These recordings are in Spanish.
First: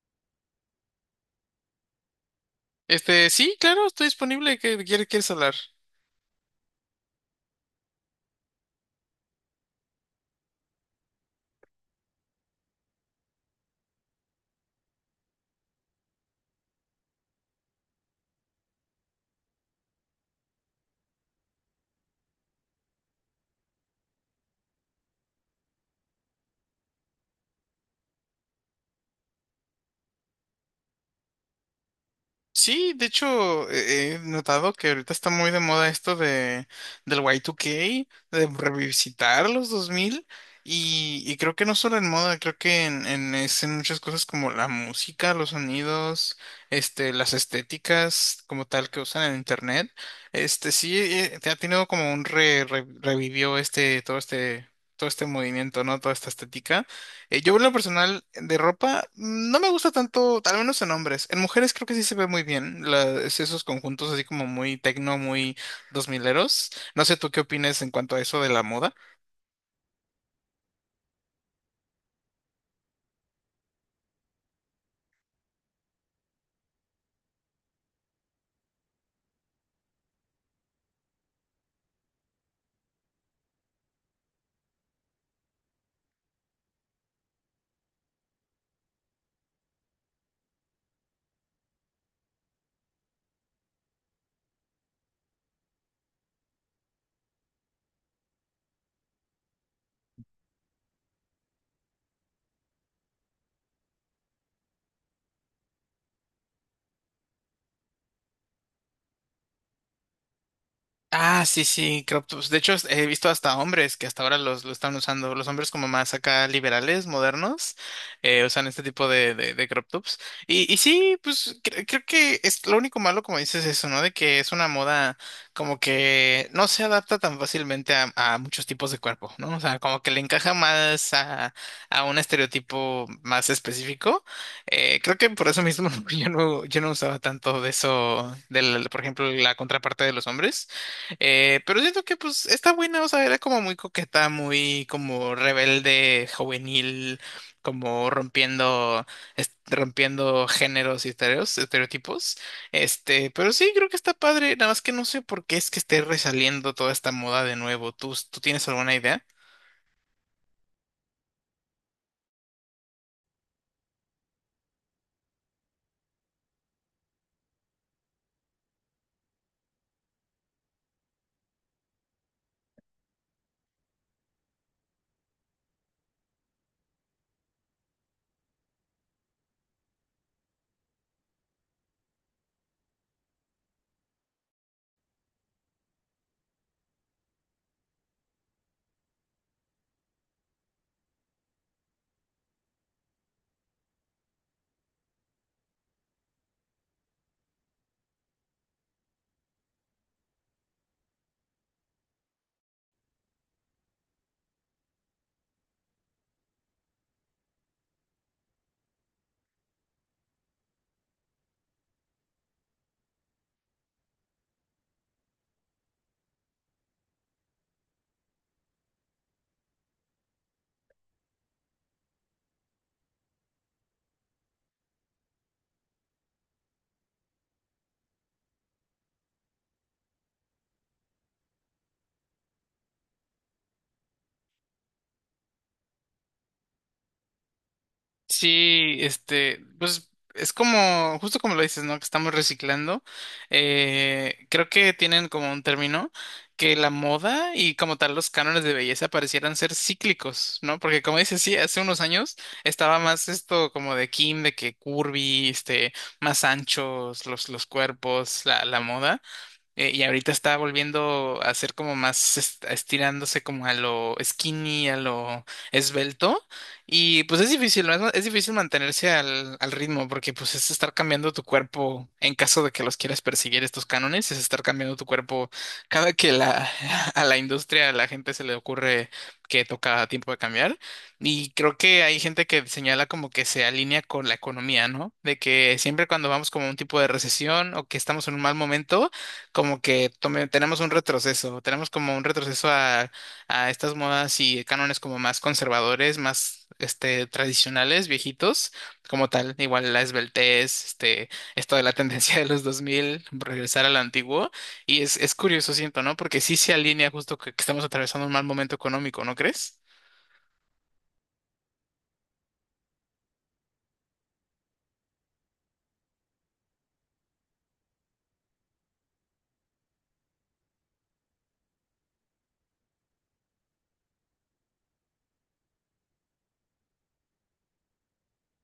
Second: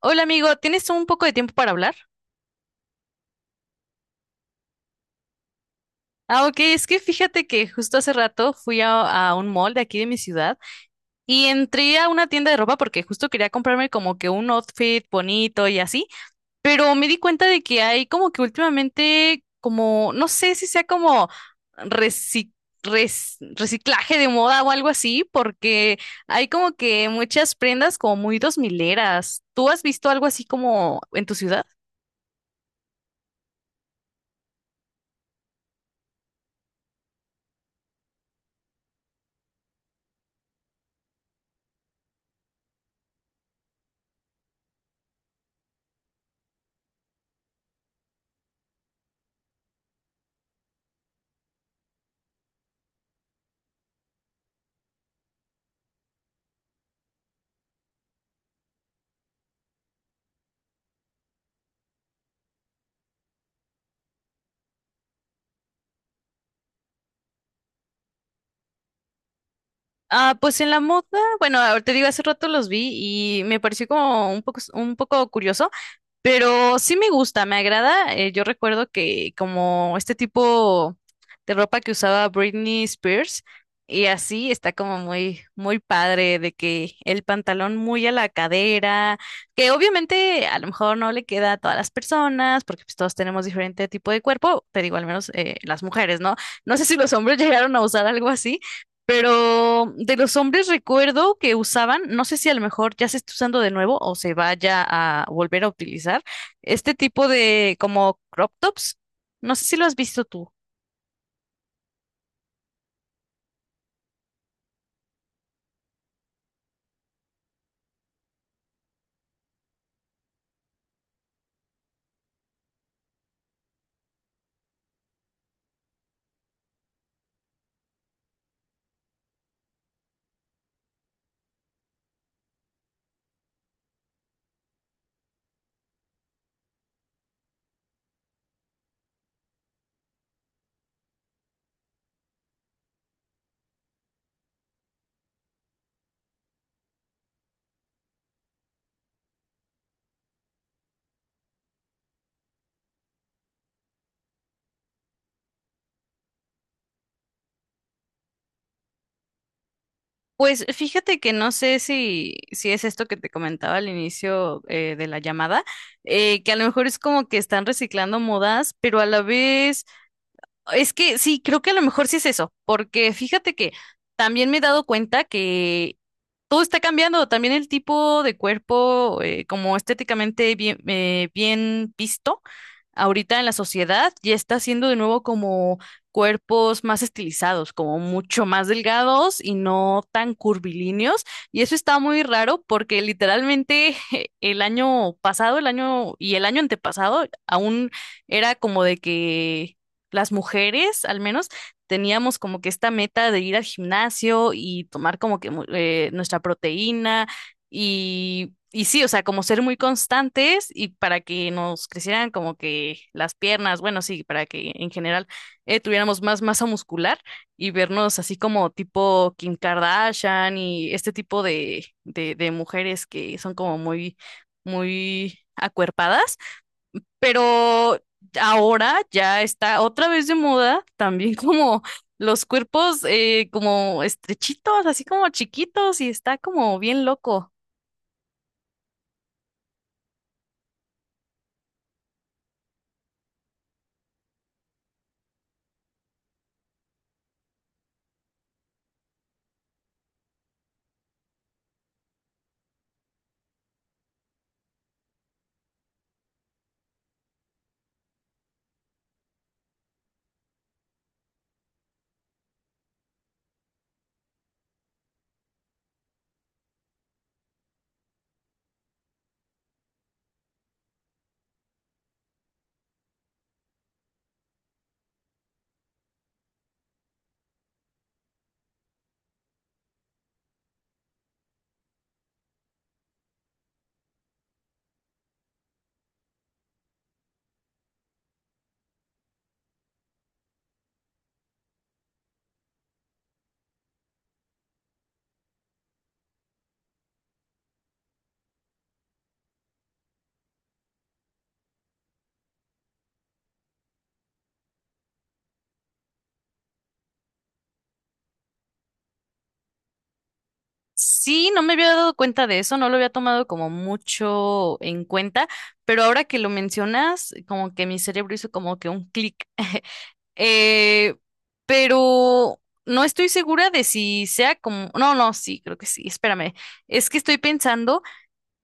Hola amigo, ¿tienes un poco de tiempo para hablar? Sí, claro, estoy disponible. ¿Qué quieres hablar? Ah, ok, es que fíjate que justo hace rato fui a un mall de aquí de mi ciudad y entré a una tienda de ropa porque justo quería comprarme como que un outfit bonito y así, pero me di cuenta de que hay como que últimamente como, no sé si sea como reci- reciclaje de moda o algo así, porque hay como que muchas prendas como muy dos mileras. ¿Tú has visto algo así como en tu ciudad? Sí, de hecho, he notado que ahorita está muy de moda esto de del Y2K, de revisitar los 2000 y creo que no solo en moda, creo que en muchas cosas como la música, los sonidos, las estéticas como tal que usan en internet. Este, sí, te ha tenido como un revivió todo este movimiento, ¿no? Toda esta estética. Yo en lo personal de ropa no me gusta tanto, al menos en hombres. En mujeres creo que sí se ve muy bien la- es esos conjuntos así como muy tecno, muy dos mileros. No sé tú qué opinas en cuanto a eso de la moda. Ah, pues en la moda, bueno, te digo, hace rato los vi y me pareció como un poco curioso, pero sí me gusta, me agrada. Yo recuerdo que como este tipo de ropa que usaba Britney Spears y así está como muy, muy padre de que el pantalón muy a la cadera, que obviamente a lo mejor no le queda a todas las personas porque pues todos tenemos diferente tipo de cuerpo, te digo, al menos las mujeres, ¿no? No sé si los hombres llegaron a usar algo así. Pero de los hombres recuerdo que usaban, no sé si a lo mejor ya se está usando de nuevo o se vaya a volver a utilizar, este tipo de como crop tops. No sé si lo has visto tú. Ah, sí, sí, Croptops. De hecho, he visto hasta hombres que hasta ahora lo están usando. Los hombres como más acá liberales, modernos, usan este tipo de crop tops. Y sí, pues creo que es lo único malo, como dices, eso, ¿no? De que es una moda como que no se adapta tan fácilmente a muchos tipos de cuerpo, ¿no? O sea, como que le encaja más a un estereotipo más específico. Creo que por eso mismo yo no usaba tanto de eso, del, por ejemplo, la contraparte de los hombres. Pero siento que pues está buena, o sea, era como muy coqueta, muy como rebelde, juvenil, como rompiendo, rompiendo géneros y estereotipos. Pero sí, creo que está padre, nada más que no sé por qué es que esté resaliendo toda esta moda de nuevo. ¿Tú tienes alguna idea? Pues fíjate que no sé si, si es esto que te comentaba al inicio de la llamada, que a lo mejor es como que están reciclando modas, pero a la vez, es que sí, creo que a lo mejor sí es eso, porque fíjate que también me he dado cuenta que todo está cambiando, también el tipo de cuerpo, como estéticamente bien, bien visto ahorita en la sociedad, ya está siendo de nuevo como cuerpos más estilizados, como mucho más delgados y no tan curvilíneos. Y eso está muy raro porque literalmente el año pasado, el año y el año antepasado, aún era como de que las mujeres, al menos, teníamos como que esta meta de ir al gimnasio y tomar como que nuestra proteína y sí, o sea, como ser muy constantes y para que nos crecieran como que las piernas, bueno, sí, para que en general tuviéramos más masa muscular y vernos así como tipo Kim Kardashian y este tipo de mujeres que son como muy, muy acuerpadas. Pero ahora ya está otra vez de moda, también como los cuerpos como estrechitos, así como chiquitos, y está como bien loco. Sí, este, pues es como, justo como lo dices, ¿no? Que estamos reciclando. Creo que tienen como un término que la moda y como tal los cánones de belleza parecieran ser cíclicos, ¿no? Porque como dices, sí, hace unos años estaba más esto como de Kim, de que curvy, este, más anchos los cuerpos, la moda. Y ahorita está volviendo a ser como más estirándose como a lo skinny, a lo esbelto. Y pues es difícil, ¿no? Es, es difícil mantenerse al ritmo porque pues es estar cambiando tu cuerpo en caso de que los quieras perseguir estos cánones, es estar cambiando tu cuerpo cada que la, a la industria, a la gente se le ocurre que toca tiempo de cambiar. Y creo que hay gente que señala como que se alinea con la economía, ¿no? De que siempre cuando vamos como a un tipo de recesión o que estamos en un mal momento, como que tenemos un retroceso, tenemos como un retroceso a estas modas y cánones como más conservadores, más este, tradicionales, viejitos, como tal, igual la esbeltez, este, esto de la tendencia de los 2000 regresar a lo antiguo, y es curioso, siento, ¿no? Porque sí se alinea justo que estamos atravesando un mal momento económico, ¿no crees? Sí, no me había dado cuenta de eso, no lo había tomado como mucho en cuenta, pero ahora que lo mencionas, como que mi cerebro hizo como que un clic. Eh, pero no estoy segura de si sea como... No, no, sí, creo que sí, espérame. Es que estoy pensando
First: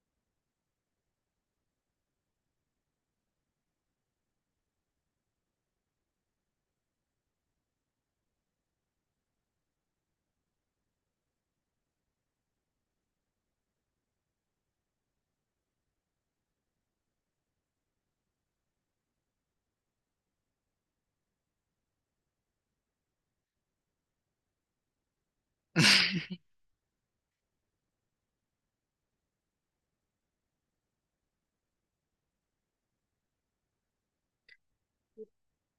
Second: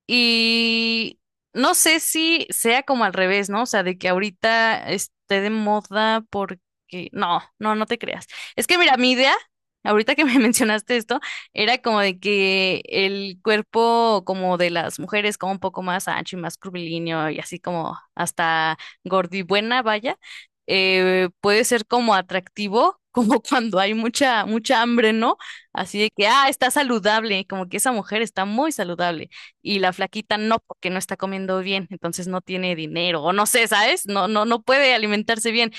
y no sé si sea como al revés, ¿no? O sea, de que ahorita esté de moda porque... No, no, no te creas. Es que mira, mi idea, ahorita que me mencionaste esto, era como de que el cuerpo como de las mujeres como un poco más ancho y más curvilíneo y así como hasta gordibuena, vaya, puede ser como atractivo. Como cuando hay mucha, mucha hambre, ¿no? Así de que, ah, está saludable, como que esa mujer está muy saludable y la flaquita no, porque no está comiendo bien, entonces no tiene dinero, o no sé, ¿sabes? No, no, no puede alimentarse bien,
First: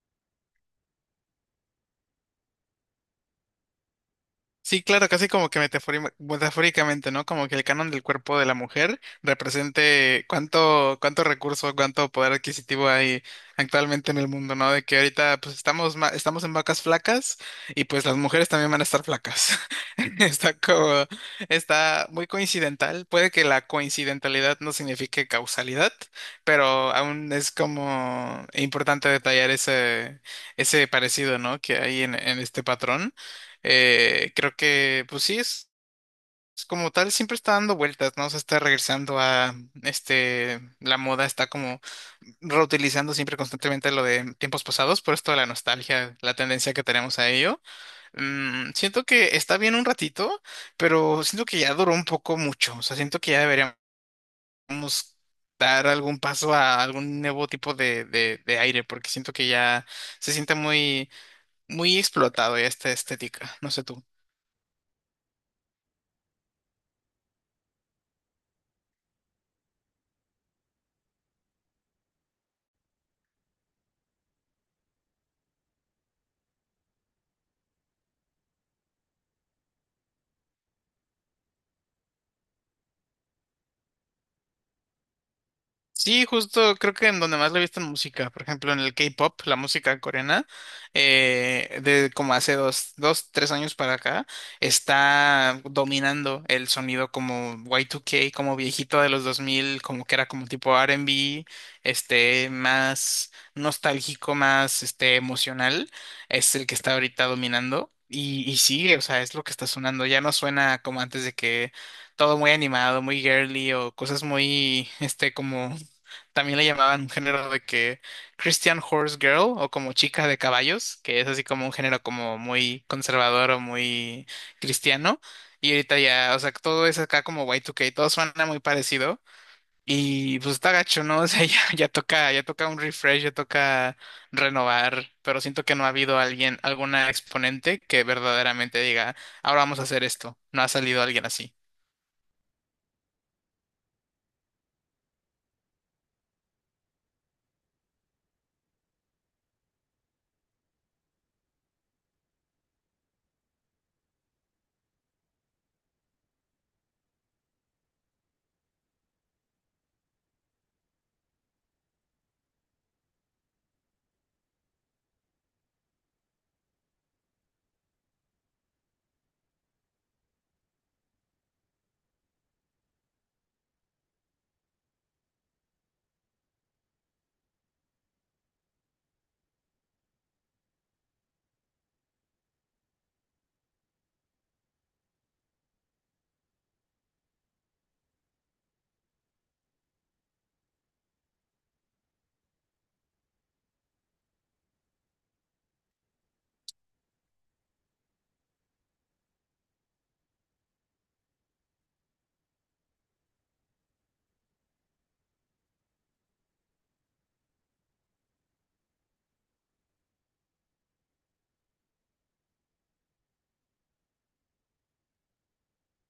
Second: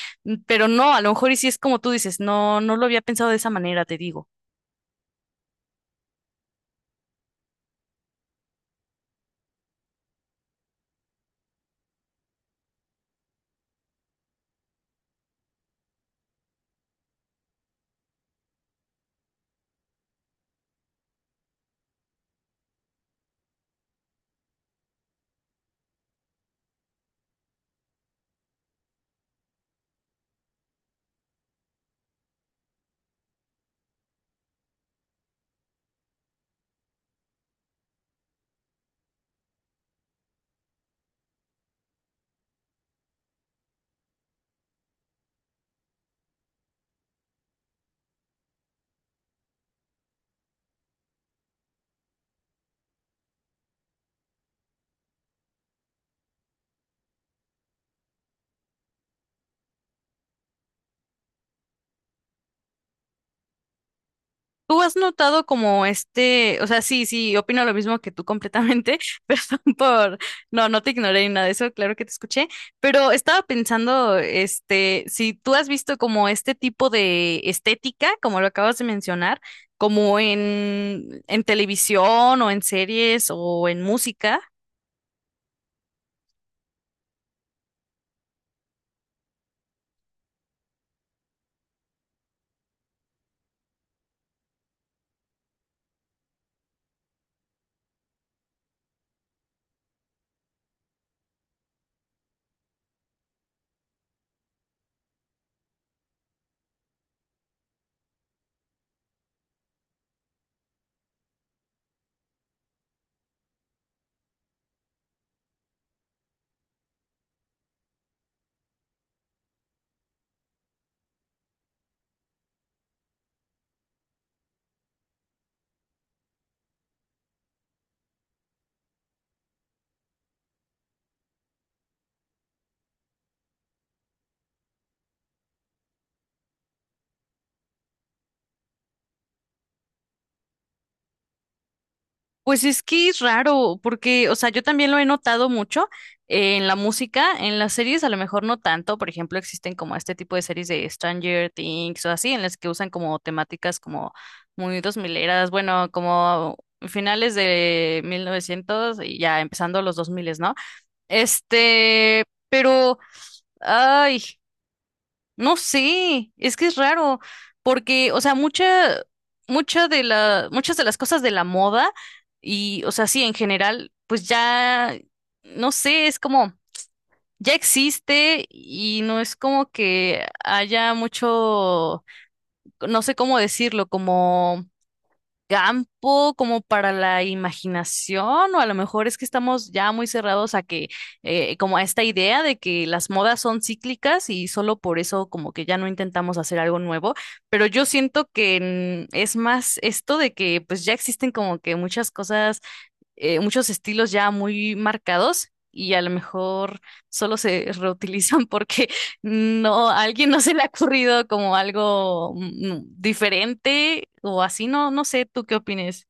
pero no, a lo mejor y si es como tú dices, no, no lo había pensado de esa manera, te digo. Sí, claro, casi como que metafóricamente, ¿no? Como que el canon del cuerpo de la mujer represente cuánto recurso, cuánto poder adquisitivo hay actualmente en el mundo, ¿no? De que ahorita pues estamos, estamos en vacas flacas y pues las mujeres también van a estar flacas. Está como, está muy coincidental. Puede que la coincidentalidad no signifique causalidad, pero aún es como importante detallar ese parecido, ¿no? Que hay en este patrón. Creo que, pues sí, es como tal, siempre está dando vueltas, ¿no? Se está regresando a, este, la moda está como reutilizando siempre constantemente lo de tiempos pasados, por esto de la nostalgia, la tendencia que tenemos a ello. Mm, siento que está bien un ratito, pero siento que ya duró un poco mucho, o sea, siento que ya deberíamos dar algún paso a algún nuevo tipo de aire, porque siento que ya se siente muy, muy explotado ya esta estética, no sé tú. ¿Tú has notado como este, o sea, sí, sí, opino lo mismo que tú completamente, perdón por, no, no te ignoré ni nada de eso, claro que te escuché, pero estaba pensando, este, si tú has visto como este tipo de estética, como lo acabas de mencionar, como en televisión o en series o en música. Sí, justo creo que en donde más lo he visto en música, por ejemplo en el K-pop, la música coreana, de como hace dos, tres años para acá, está dominando el sonido como Y2K, como viejito de los 2000, como que era como tipo R&B, este, más nostálgico, más este, emocional, es el que está ahorita dominando y sigue, o sea, es lo que está sonando, ya no suena como antes de que todo muy animado, muy girly o cosas muy, este, como también le llamaban un género de que Christian Horse Girl o como chica de caballos, que es así como un género como muy conservador o muy cristiano. Y ahorita ya, o sea, todo es acá como Y2K, todo suena muy parecido. Y pues está gacho, ¿no? O sea, ya toca un refresh, ya toca renovar, pero siento que no ha habido alguien, alguna exponente que verdaderamente diga, ahora vamos a hacer esto. No ha salido alguien así. Pues es que es raro, porque, o sea, yo también lo he notado mucho en la música, en las series a lo mejor no tanto, por ejemplo, existen como este tipo de series de Stranger Things o así, en las que usan como temáticas como muy dos mileras, bueno, como finales de 1900 y ya empezando los 2000, ¿no? Este, pero, ay, no sé, es que es raro, porque, o sea, mucha, mucha de la, muchas de las cosas de la moda y, o sea, sí, en general, pues ya, no sé, es como, ya existe y no es como que haya mucho, no sé cómo decirlo, como campo como para la imaginación, o a lo mejor es que estamos ya muy cerrados a que, como a esta idea de que las modas son cíclicas y solo por eso como que ya no intentamos hacer algo nuevo, pero yo siento que es más esto de que pues ya existen como que muchas cosas muchos estilos ya muy marcados y a lo mejor solo se reutilizan porque no, a alguien no se le ha ocurrido como algo diferente o así, no, no sé, ¿tú qué opines?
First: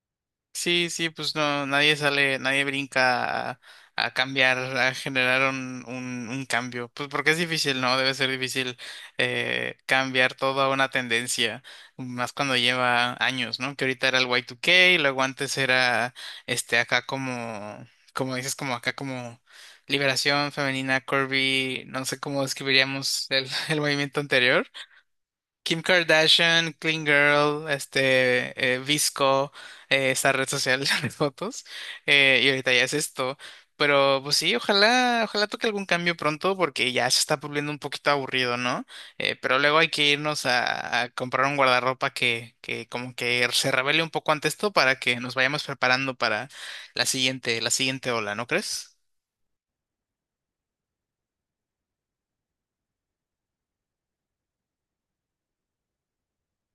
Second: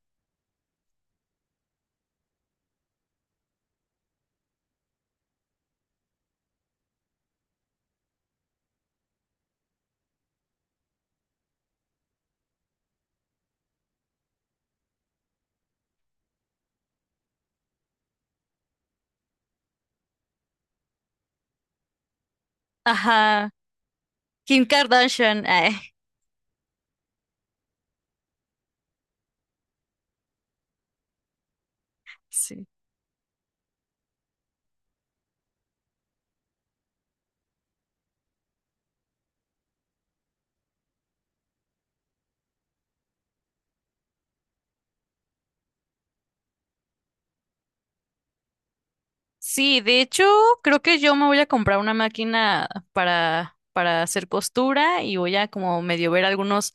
Sí, sí, pues no, nadie sale, nadie brinca a cambiar, a generar un cambio. Pues porque es difícil, ¿no? Debe ser difícil cambiar toda una tendencia, más cuando lleva años, ¿no? Que ahorita era el Y2K, y luego antes era este acá como, como dices, como acá como Liberación Femenina, Corby, no sé cómo describiríamos el, Ajá, el movimiento Kim anterior. Kardashian, ay, Kim Kardashian, Clean Girl, este, Visco, esa red social de fotos, y sí. ahorita ya es esto. Pero pues sí, ojalá, ojalá toque algún cambio pronto porque ya se está volviendo un poquito aburrido, ¿no? Pero luego hay que irnos a comprar un guardarropa que como que se revele un poco ante esto para que nos vayamos preparando para la siguiente ola, ¿no crees? Sí, de hecho, creo que yo me voy a comprar una máquina para hacer costura y voy a como medio ver algunos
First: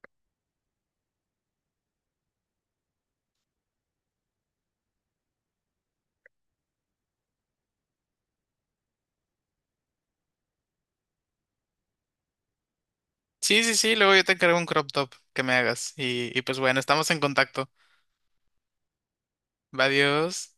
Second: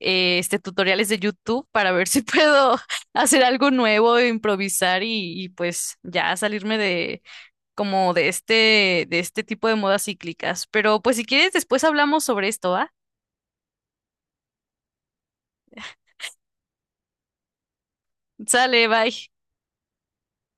tutoriales de YouTube para ver si puedo hacer algo nuevo, improvisar y pues ya salirme de como de este tipo de modas cíclicas. Pero pues si quieres, después hablamos sobre esto, ¿va? Sí, sí, sí, luego yo te encargo un crop top que me hagas y pues bueno, estamos en contacto. Sale, bye. Adiós.